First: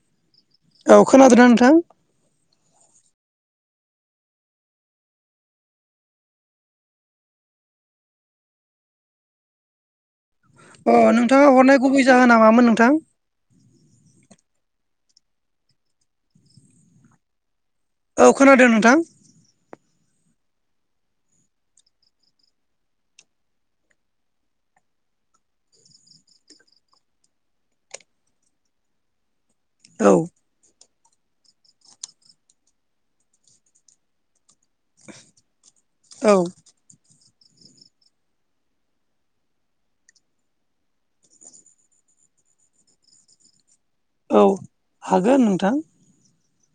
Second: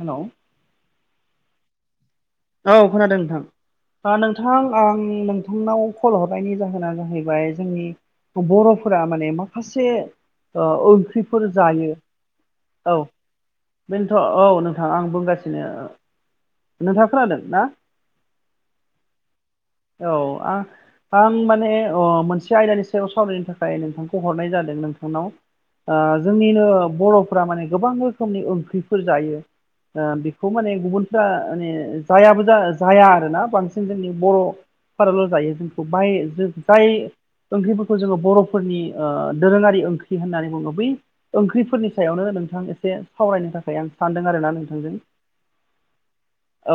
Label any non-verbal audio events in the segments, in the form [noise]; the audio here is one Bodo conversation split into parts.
हेल' औ खोनादोंना नोंथां? औ खोनादों नोंथां। नोंथां आं नोंथांनाव कल हरनायनि जाहोना जाहैबाय जोंनि बर'फोरा माने माखासे अ ओंख्रि नोंथाङा फोर हरनाय जायो गुबै जाहोना मामोन नोंथां औ बेनोथ' औ नों नोंथां आं बुंगासिनो नोंथां खोनादों ना? औ खोनादों नोंथां। बा आं माने अ मोनसे आयदानि सायाव सावरायनो थाखाय नोंथांखौ हरनाय जादों नोंथांनाव। ओ जोंनिनो बर'फोरा माने गोबां रोखोमनि ओंख्रिफोर जायो। दा औ बेखौ माने गुबुन दा माने जायाबो जा जाया आरोना बांसिन जोंनि बर' फोराल' जायो । बायै औ जो बायै ओंख्रि फोरखौ जोङो बर' फोरनि ओ दोरोङारि ओंख्रि होननानै बुङो बै ओंख्रि फोरनि सायावनो नोंथां एसे सावरायनो थाखाय आं सानदों औ आरोना नोंथांजों। हागोन नोंथां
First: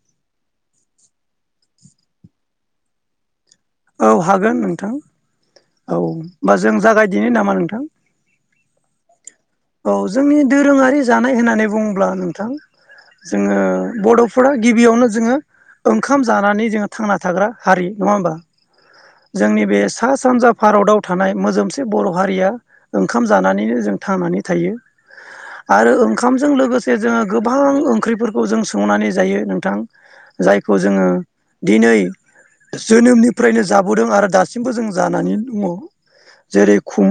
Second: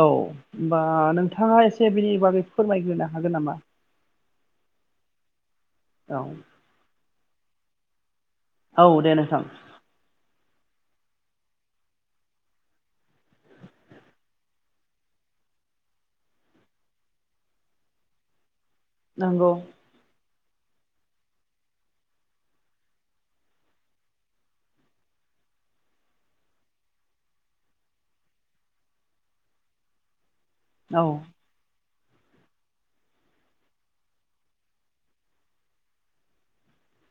औ होमबा नोंथाङा एसे बिनि बागै फोरमायग्रोनो हागोन नामा? औ हागोन नोंथां औ होमबा जों जागायदिनो नामा नोंथां? औ दे नोंथां। औ जोंनि दोरोङारि जानाय होननानै बुङोब्ला नोंथां जोङो बर'फोरा गिबियावनो जोङो ओंखाम जानानै जोङो थांना थाग्रा हारि नङा होमबा नंगौ जोंनि बे सा सानजा भारताव थानाय मोजोमसे बर' हारिया ओंखाम जानानैनो जों थांनानै थायो। आरो ओंखामजों लोगोसे जोङो गोबां ओंख्रि फोरखौ जों संनानै जायो नोंथां। जायखौ औ जोङो दिनै जोनोमनि फ्रायनो जाबोदों आरो दासिमबो जों जानानै दङ। जेरै खुम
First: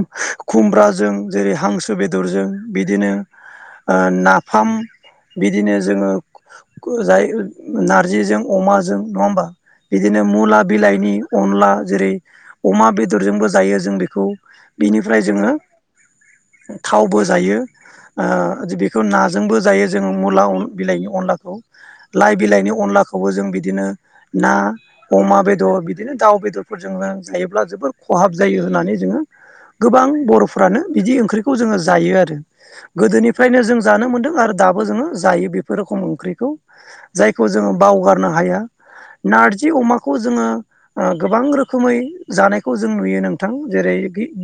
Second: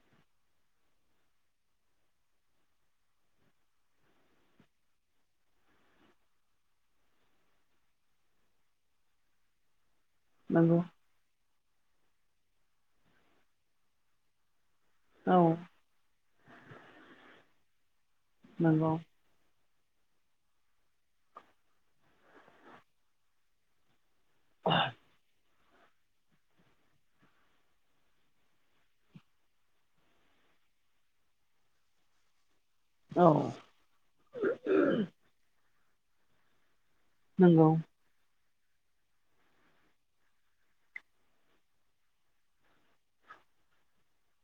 खुमब्राजों जेरै हांसो बेदरजों बिदिनो ओ नाफाम बिदिनो जोङो जाय नारजिजों अमाजों नङा होमबा? बिदिनो मुला नंगौ बिलाइनि अनला जेरै अमा बेदर जोंबो जायो जों बेखौ। बिनिफ्राय औ जोङो थावबो जायो। ओ नंगौ बेखौ ना जोंबो जायो। जों मुला अ बिलाइनि अनलाखौ लाइ बिलाइनि अनला खौबो जों बिदिनो ना अमा बे दर बिदिनो दाउ बेदर फोरजोंनो जायोब्ला जोबोर खहाब जायो होननानै जोङो गोबां बर'फ्रानो बिदि ओंख्रि खौ जोङो जायो आरो औ गोदोनिफ्रायनो जों जानो मोनदों आरो दाबो जोङो जायो बे बे रोखोम ओंख्रिखौ जायखौ नंगौ जोङो बावगारनो हाया। [inaudible] नारजि अमाखौ जोङो ओ गोबां रोखोमै जानायखौ जों नुयो नोंथां जेरै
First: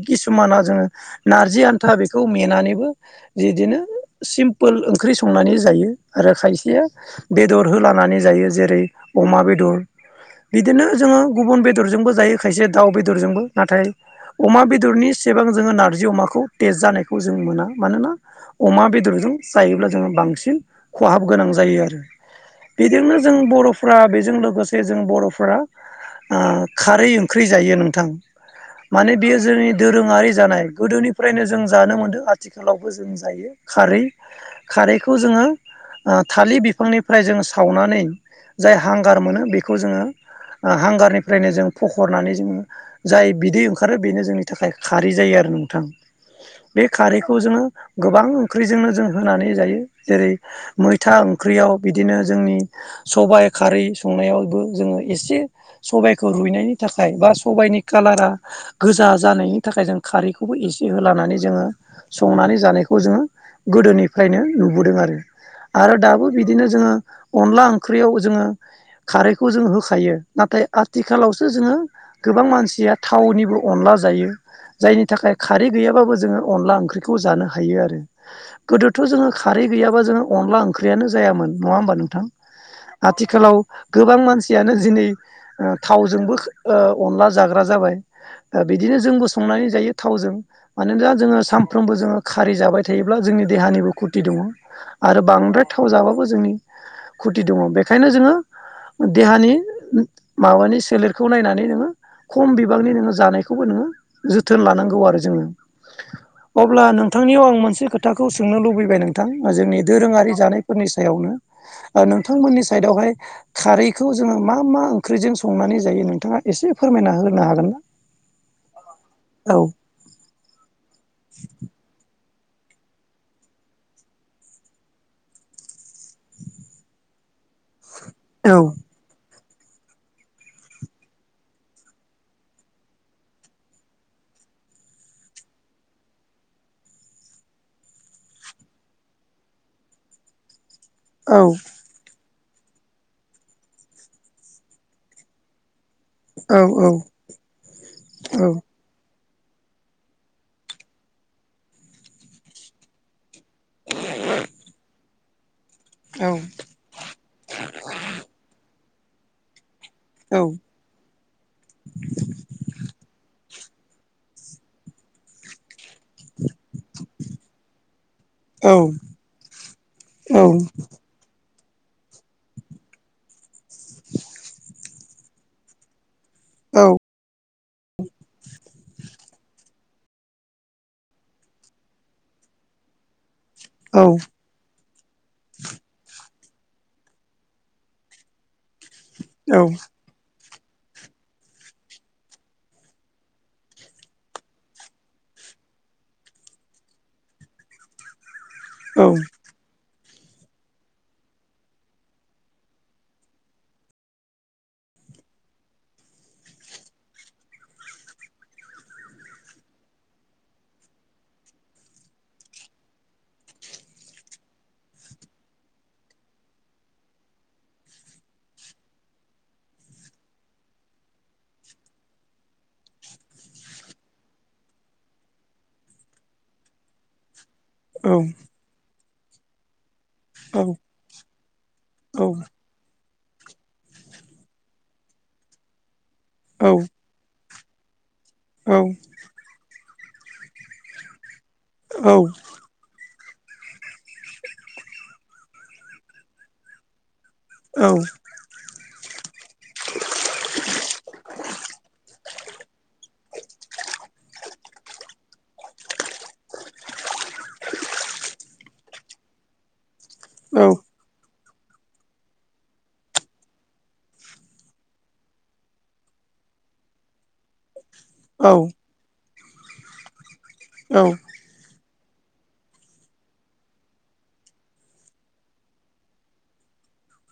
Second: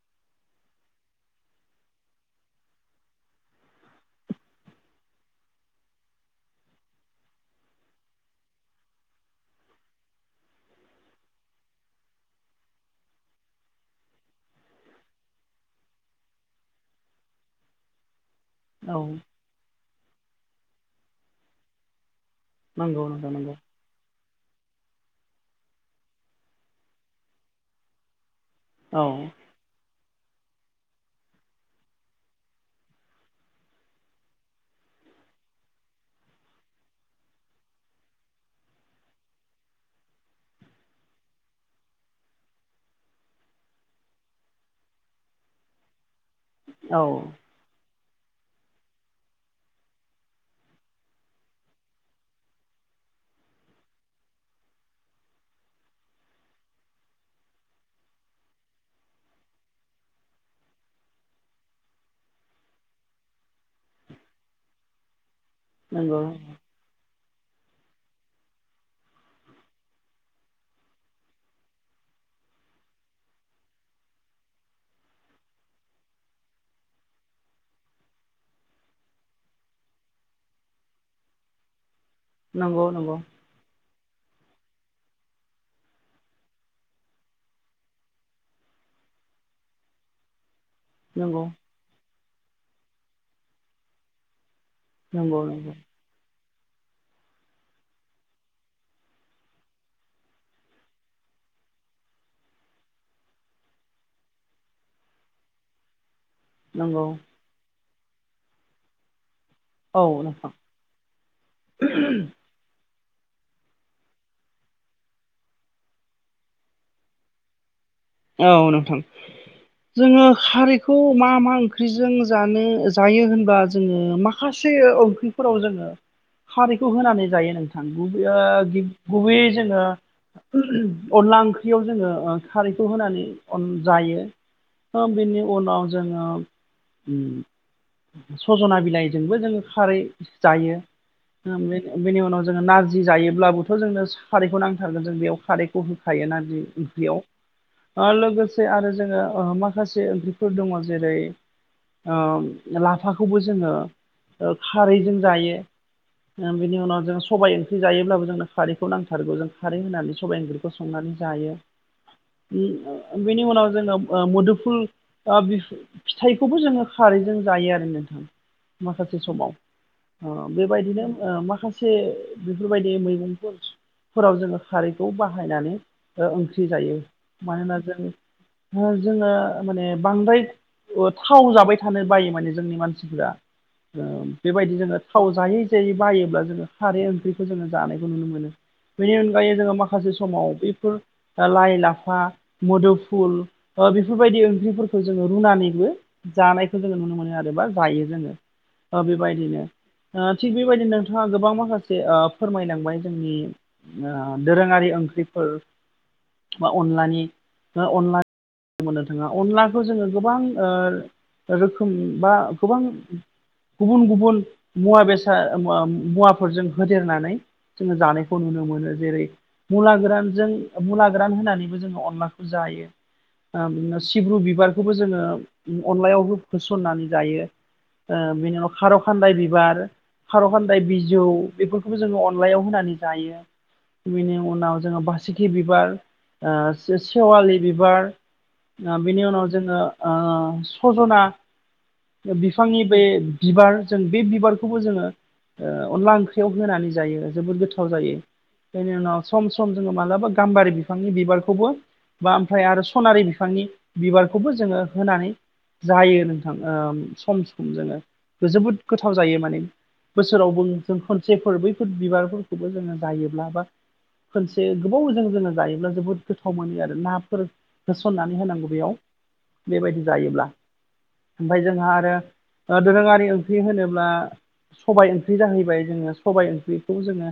किसु माना जोंङो नारजि था बेखौ मेनानैबो बिदिनो सिम्पोल ओंख्रि संनानै जायो आरो खायसेया बेदर होलानानै जायो जेरै अमा बेदर बिदिनो जोङो गुबुन बेदर जोंबो जायो खायसे दाउ बेदर जोंबो नाथाय अमा बेदरनि एसेबां जोङो नारजि अमाखौ तेस्ट जानायखौ जों मोना मानोना अमा औ बेदरजों जायोब्ला जोङो बांसिन खहाब गोनां जायो आरो नंगौ बेजोंनो नोंथां जों नंगौ बर'फ्रा बेजों लोगोसे जों बर'फ्रा आ खारै ओंख्रि जायो नोंथां। औ माने बियो जोंनि दोरोङारि जानाय गोदोनि फ्रायनो जों जानो मोनदों आथिखालावबो जों जायो खारै खारैखौ जोङो आ थालिर बिफांनिफ्राय जोङो सावनानै जाय हांगार मोनो बेखौ जोङो ओ हांगारनिफ्रायनो जों फखरनानै जोङो जाय बिदै ओंखारो बेनो जोंनि थाखाय खारै जायो आरो नोंथां बे औ खारैखौ जोङो गोबां ओंख्रिजोंनो जों होनानै जायो जेरै मैथा ओंख्रियाव बिदिनो जोंनि सबाइ खारै संनायावबो जोङो एसे सबाइखौ रुइनायनि थाखाय बा सबाइनि कालारा गोजा जानायनि थाखाय जों खारैखौबो एसे होलानानै जोङो संनानै जानायखौ जोङो गोदोनिफ्रायनो नुबोदों आरो आरो नंगौ दाबो बिदिनो जोङो अनला ओंख्रियाव जोङो खारैखौ जों होखायो नाथाय आथिखालावसो जोङो गोबां मानसिया थावनिबो अनला जायो जायनि थाखाय खारै गैयाबाबो जोङो अनला ओंख्रिखौ जानो हायो आरो गोदोथ' जोङो खारै गैयाबा जोङो अ अनला ओंख्रियानो जायामोन नङा होनबा नोंथां नंगौ नंगौ आथिखालाव गोबां मानसियानो दिनै थावजोंबो ओ अनला जाग्रा जाबाय बिदिनो जोंबो संनानै जायो थावजों मानोना जोङो नंगौ सानफ्रोमबो जोङो खारै जाबाय थायोब्ला जोंनि देहानिबो खुरथि दङ आरो नंगौ बांद्राय नंगौ थाव जाबाबो जोंनि खुरथि दङ बेखायनो जोङो देहानि माबानि सोलेरखौ नायनानै नोङो खम बिबांनि नोङो जानायखौबो नो जोथोन लानांगौ गौ आरो जोङो अब्ला नंगौ नोंथांनियाव आं मोनसे खोथाखौ सोंनो लुबैबाय नोंथां जोंनि औ दोरोङारि नोंथां जानायफोरनि सायावनो नोंथांमोननि साइडआवहाय खारैखौ जोङो मा मा ओंख्रिजों संनानै जायो नोंथाङा एसे फोरमायना होनो हागोन ना औ नोंथां औ जोङो खारैखौ मा मा ओंख्रिजों जानो जायो होनबा जोङो माखासे ओंख्रिफोराव जोङो खारैखौ होनानै जायो नोंथां औ बे अनला ओंख्रियाव जोङो खारै बेखौ होनानै अन जायो [unintelligible] बेनि उनाव जोङो सजना बिलाइजोंबो जोङो खारै जायो औ बेनि उनाव जोङो नारजि जायोब्लाबोथ' जोंनो खारैखौ नांथारगोन जों बेयाव खारैखौ होखायो नारजि औ ओंख्रियाव औ लोगोसे आरो जों माखासे ओंख्रिफोर दङ जेरै लाफा खौबो जोङो खारैजों औ जायो बिनि उनाव जों सबाइ ओंख्रि जायोब्लाबो जोंनो खारैखौ नांथारगौ जों खारै होनानै औ सबाइ ओंख्रिखौ संनानै जायो बेनि उनाव जोङो मोदुमफुल फिथाइखौबो जोङो खारैजों जायो आरो नोंथां औ माखासे समाव औ बेबायदिनो माखासे एसे बेफोरबायदि मैगंफोरफोराव जोङो खारैखौ बाहायनानै ओंख्रि जायो औ मानोना जों जोङो माने बांद्राय थाव जाबाय थानो बायो माने जोंनि मानसिफोरा औ बेबायदिनो [unintelligible] थाव जायै जायै बायोब्ला जोङो खारै ओंख्रिखौ जोङो जानायखौ नुनो मोनो बेनि अनगायै औ जोङो माखासे समाव बैफोर लाइ लाफा बा मोदोमफुल बेफोरबायदि ओंख्रिफोरखौ जोङो रुनानैबो जानायखौ जोङो नु नुनो मोनो आरो बा जायो जोङो औ बेबायदिनो थिग बेबायदिनो नोंथाङा गोबां माखासे ओ फोरमायनांबाय जोंनि दोरोङारि ओं ख्रिफोर बा अनलानि अनला मोननो थाङा अनलाखौ जोङो गोबां रोखोम बा गोबां गुबुन गुबुन मुवा बेसाद मुवाफोरजों होदेरनानै जोङो जानायखौ नुनो मोनो जेरै मुला गोरानजों मुला गोरान होनानै बिदिबो जों अनलाखौ जायो। ओ बिदिनो सिब्रु बिबारखौबो जोङो अनलायावबो होसननानै जायो। ओ बिनि उनाव खार' खान्दाय बिबार खार' खान्दाय बिजौ बेफोरखौबो जोङो अनलायाव होनानै जायो बेनि उनाव जोङो बासिखि बिबार, सेवालि बिबार, बिनि उनाव जोङो ओ सजना बिफांनि बे बिबार जों बे बिबारखौबो जोङो ओ अनला ओंख्रियाव होनानै जायो। जोबोद गोथाव जायो। बेनि उनाव सम सम जोङो मालाबा गामबारि बिफां नि बिबारखौबो बा ओमफ्राय आरो सनारि बिफांनि बिबारखौबो जोङो होनानै जायो नोंथां ओ सम सम जोङो जोबोद गोथाव जायो माने। बोसोरावबो जों खनसे सेफोर बैफोर बिबारफोरखौबो जोङो जायोब्ला बा खनसे गोबावजों जोङो जायोब्ला जोबोद गोथाव मोनो आरो नाफोर होसननानै होनांगौ बेयाव बेबायदि जायोब्ला। ओमफाय जोंहा आरो दोरोङारि ओंख्रि होनोब्ला सबाय ओंख्रि जाहैबाय, जोङो सबाय ओंख्रिखौ जोङो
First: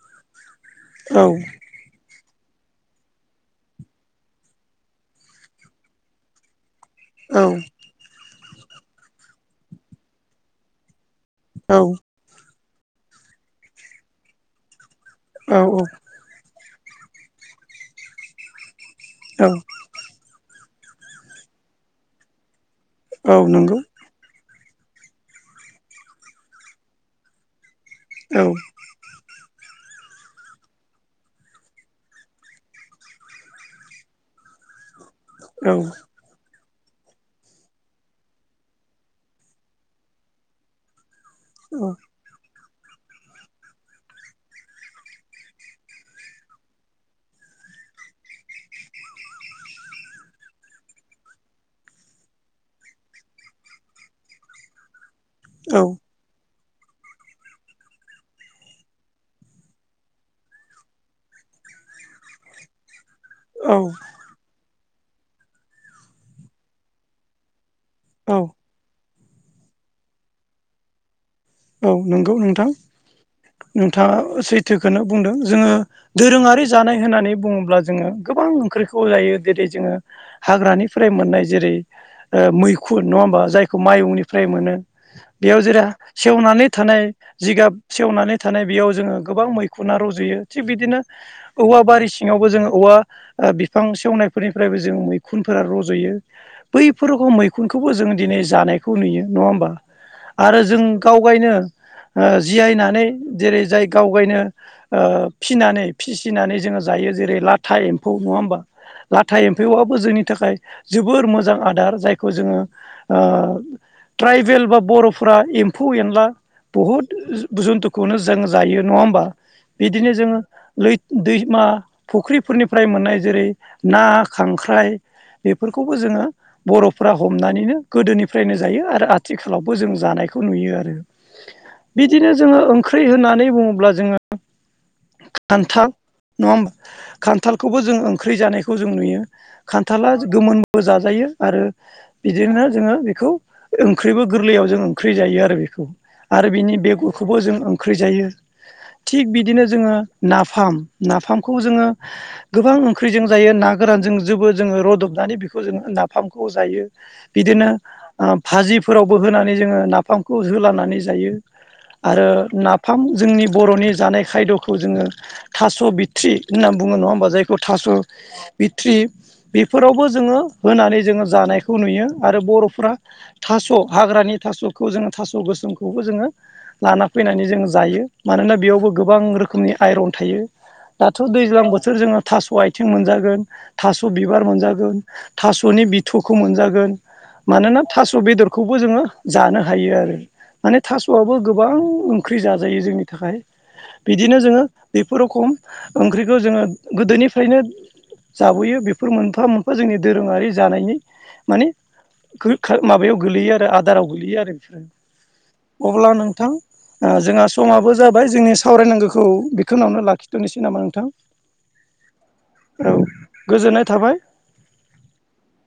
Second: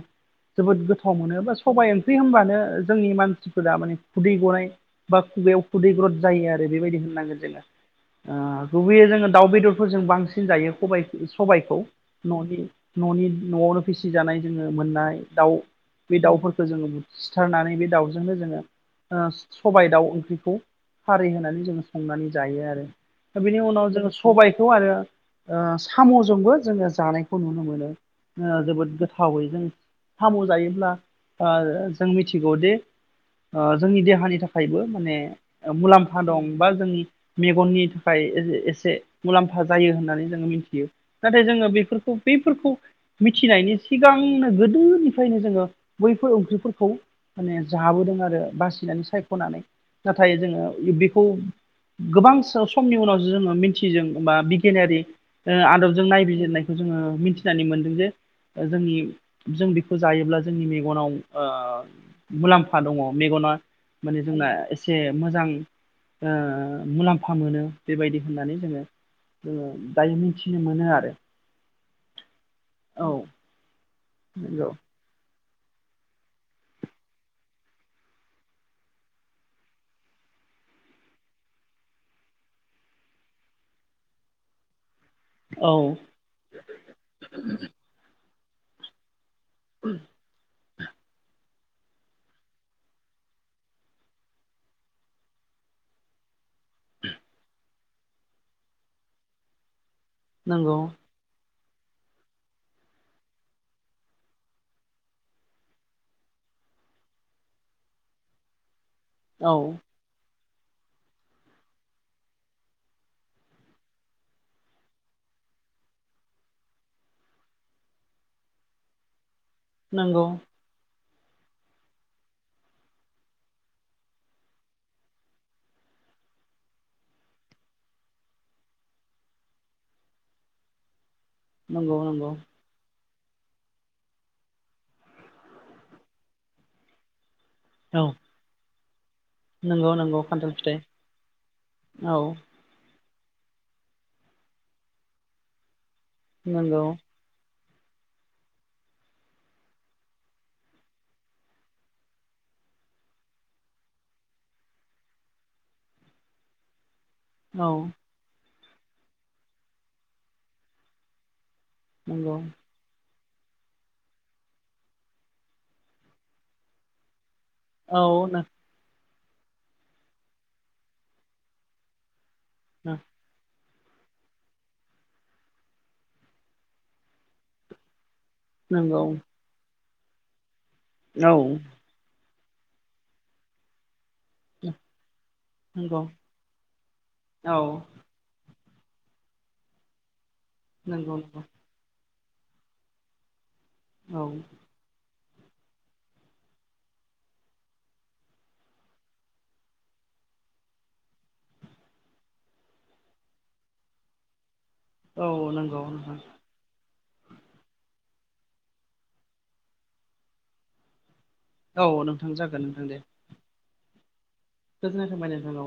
जोबोद गोथाव मोनो बा सबाइ ओंख्रि होनबानो जोंनि मानसि मानसिफोरा माने खुदै गनाय बा खुगायाव खुदैग्रद जायो आरो बेबायदि होननांगोन जोङो। औ ओ गुबैयै जोङो दाउ बेदरफोरजों बांसिन जायो खबायखौ सबायखौ न'नि न'नि न'आवनो फिसिजानाय जोङो मोननाय दाउ औ बे दाउफोर खौ जोङो सिथारनानै बे दाउजोंनो जोङो ओ औ सबाय दाउ ओंख्रिखौ खारि होनानै जोङो संनानै जायो आरो। औ दा बेनि नंगौ उनाव जोङो सबाइ खौ आरो ओ साम'जोंबो जोङो जानायखौ नुनो मोनो। औ ओ जोबोद गोथावै जों साम' जायोब्ला ओ जों मिथिगौदि ओ जोंनि देहानि थाखायबो माने औ मुलाम्फा दं बा जोंनि मेगननि थाखाय ए-एसे मुलाम्फा जायो होननानै जोङो मिथियो। नाथाय जोङो बेफोरखौ बैफोरखौ मिथिनायनि सिगांनो गोदोनिफ्रायनो जोङो बैफोर ओंख्रिफोरखौ माने जाबोदों आरो बासिनानै सायख'नानै । नाथाय जोङो बेखौ गोबां सम-समनि उनावसो जोङो मिथिदों बा बिगियानारि ओ औ औ आदबजों नायबिजिरनाय जोङो मिथिनानै मोनदों जे जोंनि जों बेखौ जायोब्ला जोंनि मेगनाव ओ मुलाम्फा दङ मेगना औ माने जोंना एसे मोजां ओ मुलाम्फा मोनो बेबायदि औ होननानै जोङो जोङो दायो मिथिनो मोनो आरो। औ नंगौ नोंथां, औ नोंथाङा नंगौ सैथोखौनो बुंदों। जोङो दोरोङारि जानाय होननानै बुङोब्ला जोङो गोबां ओंख्रिखौ जायो जेरै जोङो हाग्रानिफ्राय मोननाय जेरै ओ मैखुन नङा होमबा, जायखौ माइहुंनिफ्राय मोनो। बेयाव जेरै औ सेवनानै थानाय जिगाब सेवनानै थानाय बेयाव जोङो गोबां मैखुना रज'यो। थिग बिदिनो औवा बारि सिङावबो जोङो औवा ओ बिफां सेवनायफोरनिफ्रायबो जोङो मैखुनफोर रज'यो बैफोरखौ मैखुनखौबो जों दिनै जानायखौ नुयो नङा होमबा। आरो नंगौ जों गावगायनो ओ जियायनानै जेरै जाय गाव गायनो ओ फिनानै फिसिनानै जोङो जायो। जायो जेरै लाथा एम्फौ नङा होमबा, लाथा औ एम्फौबो जोंनि थाखाय जोबोर मोजां आदार जायखौ जोङो ओ ट्राइबेल बा बर'फोरा एम्फौ एनला बुहुत जु-जुन्थुखौनो जों जायो नङा होनबा। बिदिनो नंगौ जोङो लै दैमा फुख्रिफोरनिफ्राय मोननाय जेरै ना खांख्राइ- बेफोरखौबो जोङो बरफ्रा हमनानैनो गोदोनिफ्रायनो जायो आरो आथिखालावबो जों जानाय- खौ नुयो आरो नंगौ बिदिनो जोङो ओं- ख्रि होननानै बुङोब्ला जोङो खान्थाल नङा होनबा। खान्थालखौबो जों औ ओंख्रि जानायखौ जों नुयो। नंगौ खान्थाला नंगौ खान्थाल फिथाइ गोमोनबो जाजायो आरो औ बिदिनो जोङो बे- खौ ओंख्रिबो गोरलैआव जोङो ओंख्रि जायो आरो बेखौ आरो बेनि नंगौ बेगरखौबोजों ओं- ख्रि जायो। थिग बिदिनो जोङो नाफाम नाफामखौ जोङो गोबां ओंख्रिजों जायो ना गोरानजोंबो जोबो जोङो रदबनानै बेखौ जोङो नाफामखौ जायो। औ बिदिनो ओ भाजिफोरावबो होनानै जोङो नाफामखौ होलानानै जायो। आरो नंगौ नाफाम- जोंनि बरनि जानाय खायद'खौ जोङो थास बिथट्रि होनना बुङो नङा होनबा जायखौ- थास औ नो बिथट्रि बेफोरावबो जोङो होनानै जोङो जानायखौ नुयो। आरो बरफ्रा थास हाग्रानि थास- खौ जोङो थास गोसोमखौबो जोङो लाना फैनानै जोङो जायो। मानोना बेयावबो नंगौ गोबां रोखोमनि आइरन थायो दाथ औ दैज्लां बोथोर जोङो- थास आथिं मोनजागोन थास- बिबार मोनजागोन थासनि नंगौ बिथखौ मोनजागोन औ मानोना थास बेदर- खौबो जोङो जानो हायो आरो माने नंगौ थासआबो नंगौ गोबां ओंख्रि जाजायो जोंनि थाखाय। औ बिदिनो जोङो बेफोरो खम ओंख्रिखौ जोङो गोदोनिफ्रायनो- जाबोयो बेफोर मोनफा मोनफा जोंनि दोरोङारि जानायनि माने- माबायाव गोलैयो आरो आदाराव गोलैयो आरो। औ नंगौ अब्ला नोंथां आ जोंहा समाबो- जाबाय जोंनि सावरायनांगौखौ बिखिनिआवनो लाखिथनोसै नामा नोंथां? औ नोंथां जागोन नोंथां औ दे। गोजोननाय थाबाय गोजोननाय थाबाय नोंथां औ।